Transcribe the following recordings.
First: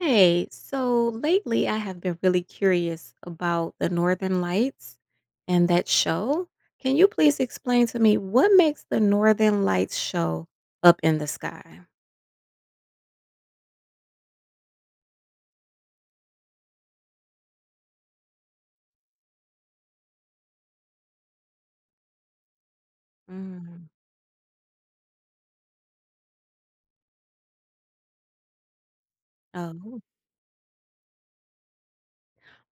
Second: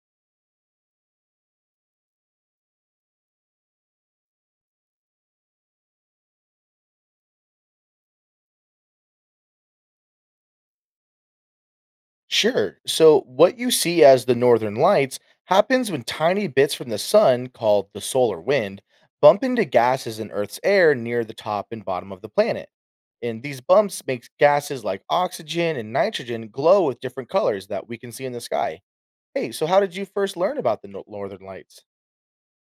Hey, so lately I have been really curious about the Northern Lights and that show. Can you please explain to me what makes the Northern Lights show up in the sky? Sure. So, what you see as the northern lights happens when tiny bits from the sun, called the solar wind, bump into gases in Earth's air near the top and bottom of the planet. And these Mm. bumps make gases like oxygen and nitrogen glow with different colors that we can see in the sky. Hey, so how did Oh, you first learn about the northern lights?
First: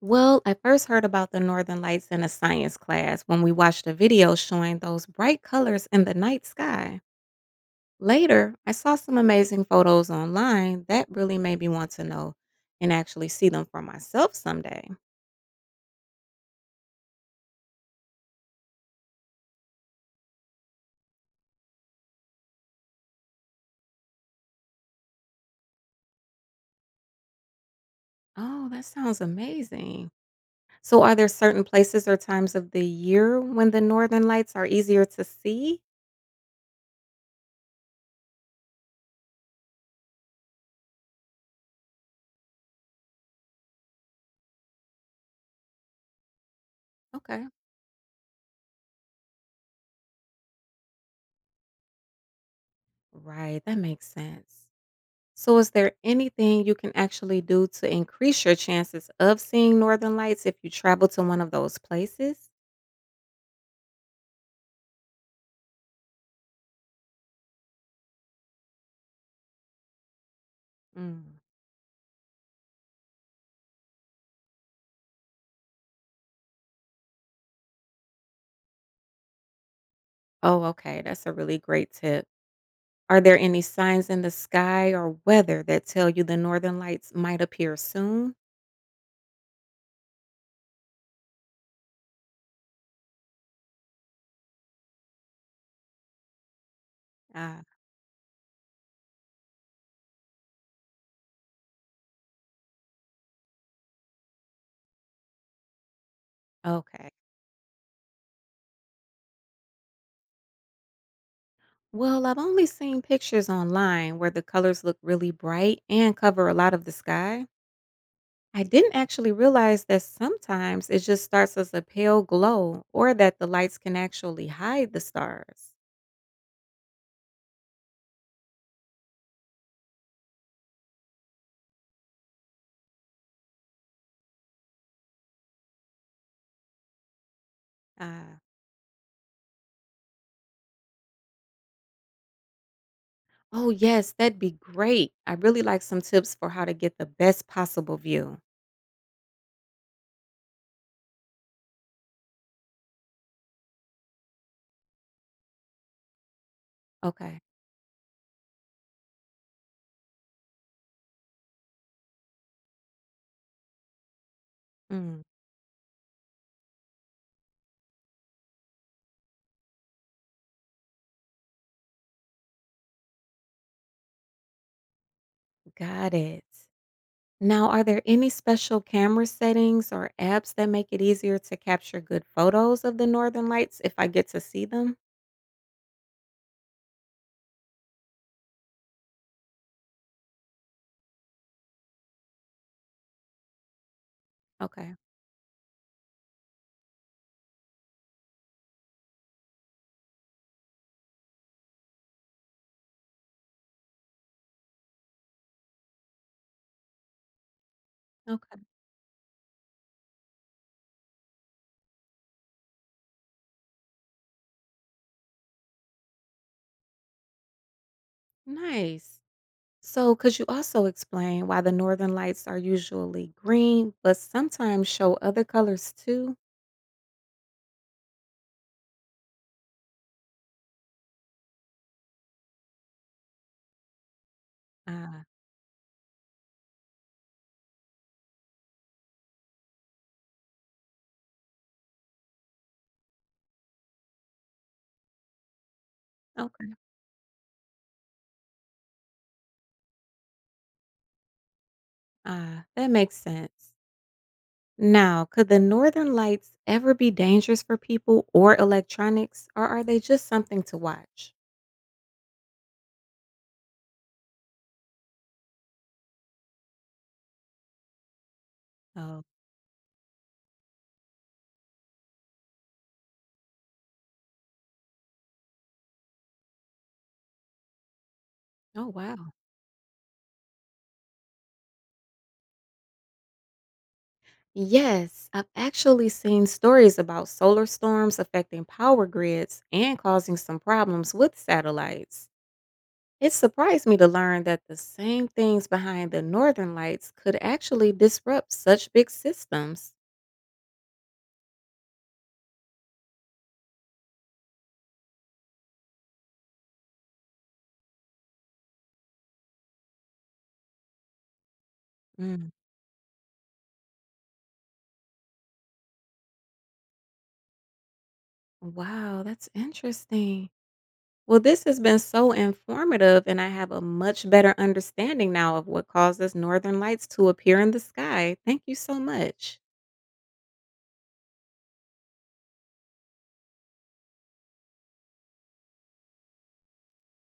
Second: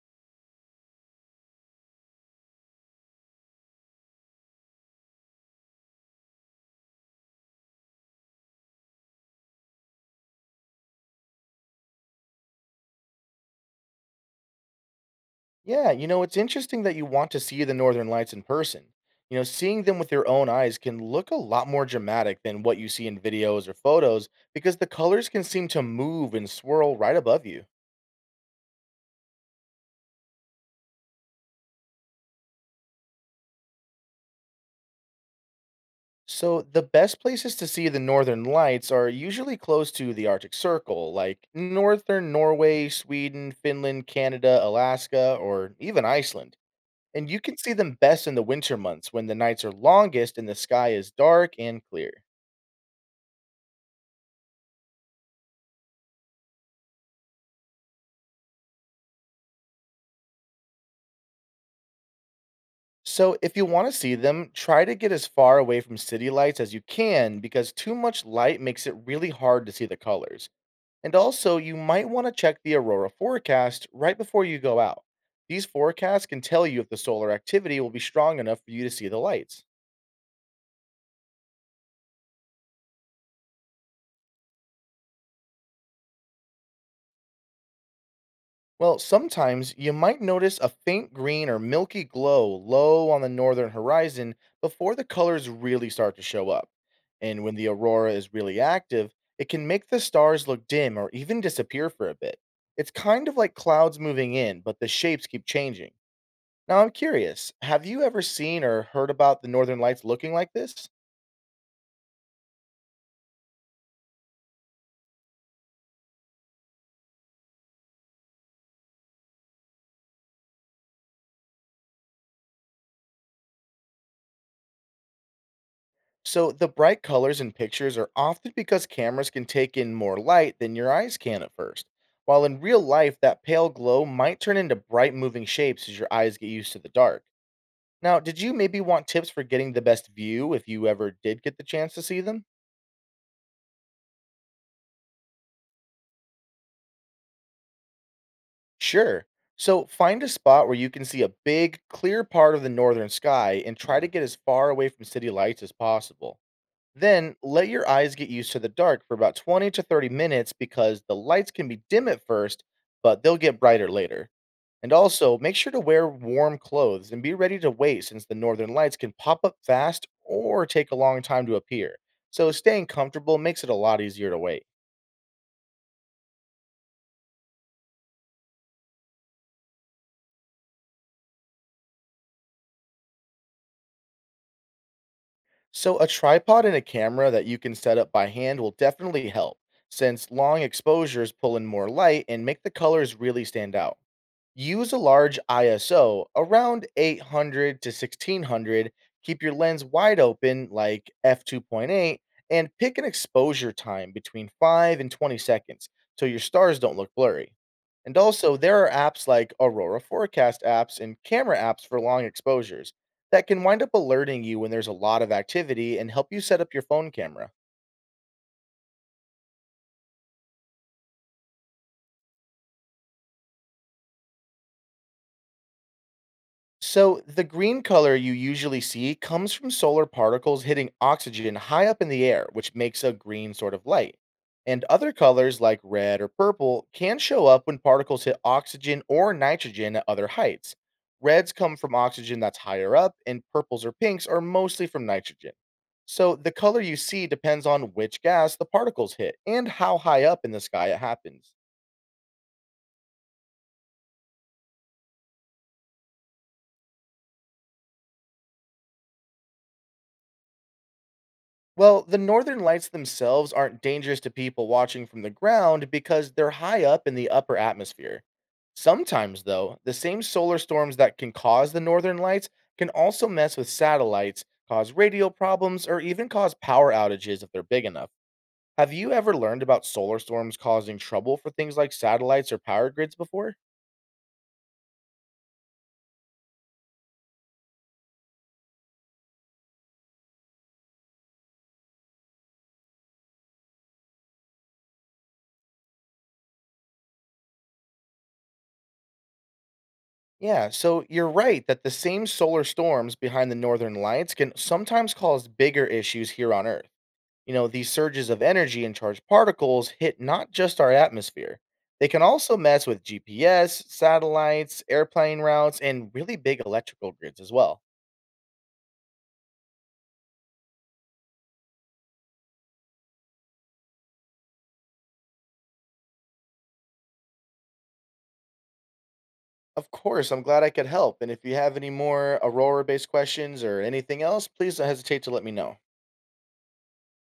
well, I first heard about the Northern Lights in a science class when we watched a video showing those bright colors in the night sky. Later, I saw some amazing photos online that really made me want to know and actually see them for myself someday. Yeah, it's interesting that you want to see the Northern Lights in person. Seeing them with your own eyes can look a lot more dramatic than what you see in videos or photos because the colors can seem to move and swirl right above you. Oh, that sounds amazing. So, are there certain places or times of the year when the northern lights are easier to see? So, the best places to see the Northern Lights are usually close to the Arctic Circle, like Northern Norway, Sweden, Finland, Canada, Alaska, or even Iceland. And you Okay. can see them best in the winter months when the nights are longest and the sky is dark and clear. Right. That makes sense. So, is there anything you can actually do to increase your chances of seeing northern lights if you travel to one of those places? So, if you want to see them, try to get as far away from city lights as you can because too much light makes it really hard to see the colors. And Mm. also, you might want to check the aurora forecast right before you go out. These forecasts can tell you if the solar activity will be strong enough for you to see the lights. Oh, okay. That's a really great tip. Are there any signs in the sky or weather that tell you the northern lights might appear soon? Well, sometimes you might notice a faint green or milky glow low on the northern horizon before the colors really start to show up. And when Ah, the aurora is really active, it can make the stars look dim or even disappear for a bit. It's kind of like clouds moving in, but the shapes keep changing. Now, I'm okay. curious, have you ever seen or heard about the northern lights looking like this? Well, I've only seen pictures online where the colors look really bright and cover a lot of the sky. I didn't actually realize that sometimes it just starts as a pale glow or that the lights can actually hide the stars. So, the bright colors in pictures are often because cameras can take in more light than your eyes can at first. While in real life, that pale glow might turn into bright moving shapes as your eyes get used to the dark. Now, Uh, did you maybe want tips for getting the best view if you ever did get the chance to see them? oh, yes, that'd be great. I really like some tips for how to get the best possible view. Sure. So, find a spot where you can see a big, clear part of the northern sky and try to get as far away from city lights as possible. Then Okay. let your eyes get used to the dark for about 20 to 30 minutes because the lights can be dim at first, but they'll get brighter later. And Mm, also, make sure to wear warm clothes and be ready to wait since the northern lights can pop up fast or take a long time to appear. So, staying comfortable makes it a lot easier to wait. got it. Now, are there any special camera settings or apps that make it easier to capture good photos of the northern lights if I get to see them? So, a tripod and a camera that you can set up by hand will definitely help since long exposures pull in more light and make the colors really stand out. Use Okay. a large ISO around 800 to 1600. Keep your lens wide open, like f2.8, and pick an exposure time between 5 and 20 seconds so your stars don't look blurry. And Okay. also, there are apps like Aurora Forecast apps and camera apps for long exposures that can wind up alerting you when there's a lot of activity and help you set up your phone camera. Nice. So, could you also explain why the northern lights are usually green, but sometimes show other colors too? So, the green color you usually see comes from solar particles hitting oxygen high up in the air, which makes a green sort of light. And other Ah, colors like red or purple can show up when particles hit oxygen or nitrogen at other heights. Reds come from oxygen that's higher up, and purples or pinks are mostly from nitrogen. So, the okay. color you see depends on which gas the particles hit and how high up in the sky it happens. Ah, that makes sense. Now, could the northern lights ever be dangerous for people or electronics, or are they just something to watch? Well, the northern lights themselves aren't dangerous to people watching from the ground because they're high up in the upper atmosphere. Oh, Sometimes, though, the same solar storms that can cause the northern lights can also mess with satellites, cause radio problems, or even cause power outages if they're big enough. oh, Have you wow. ever learned about solar storms causing trouble for things like satellites or power grids before? Yes, I've actually seen stories about solar storms affecting power grids and causing some problems with satellites. It surprised me to learn that the same things behind the northern lights could actually disrupt such big systems. Yeah, so you're right that the same solar storms behind the northern lights can sometimes cause bigger issues here on Earth. These surges of energy and charged particles hit not just our atmosphere, they can Mm. also mess with GPS, satellites, airplane routes, and really big electrical grids as well. Wow, that's interesting. Well, this has been so informative, and I have a much better understanding now of what causes northern lights to appear in the sky. Thank you so much. Of course, I'm glad I could help. And if you have any more Aurora based questions or anything else, please don't hesitate to let me know.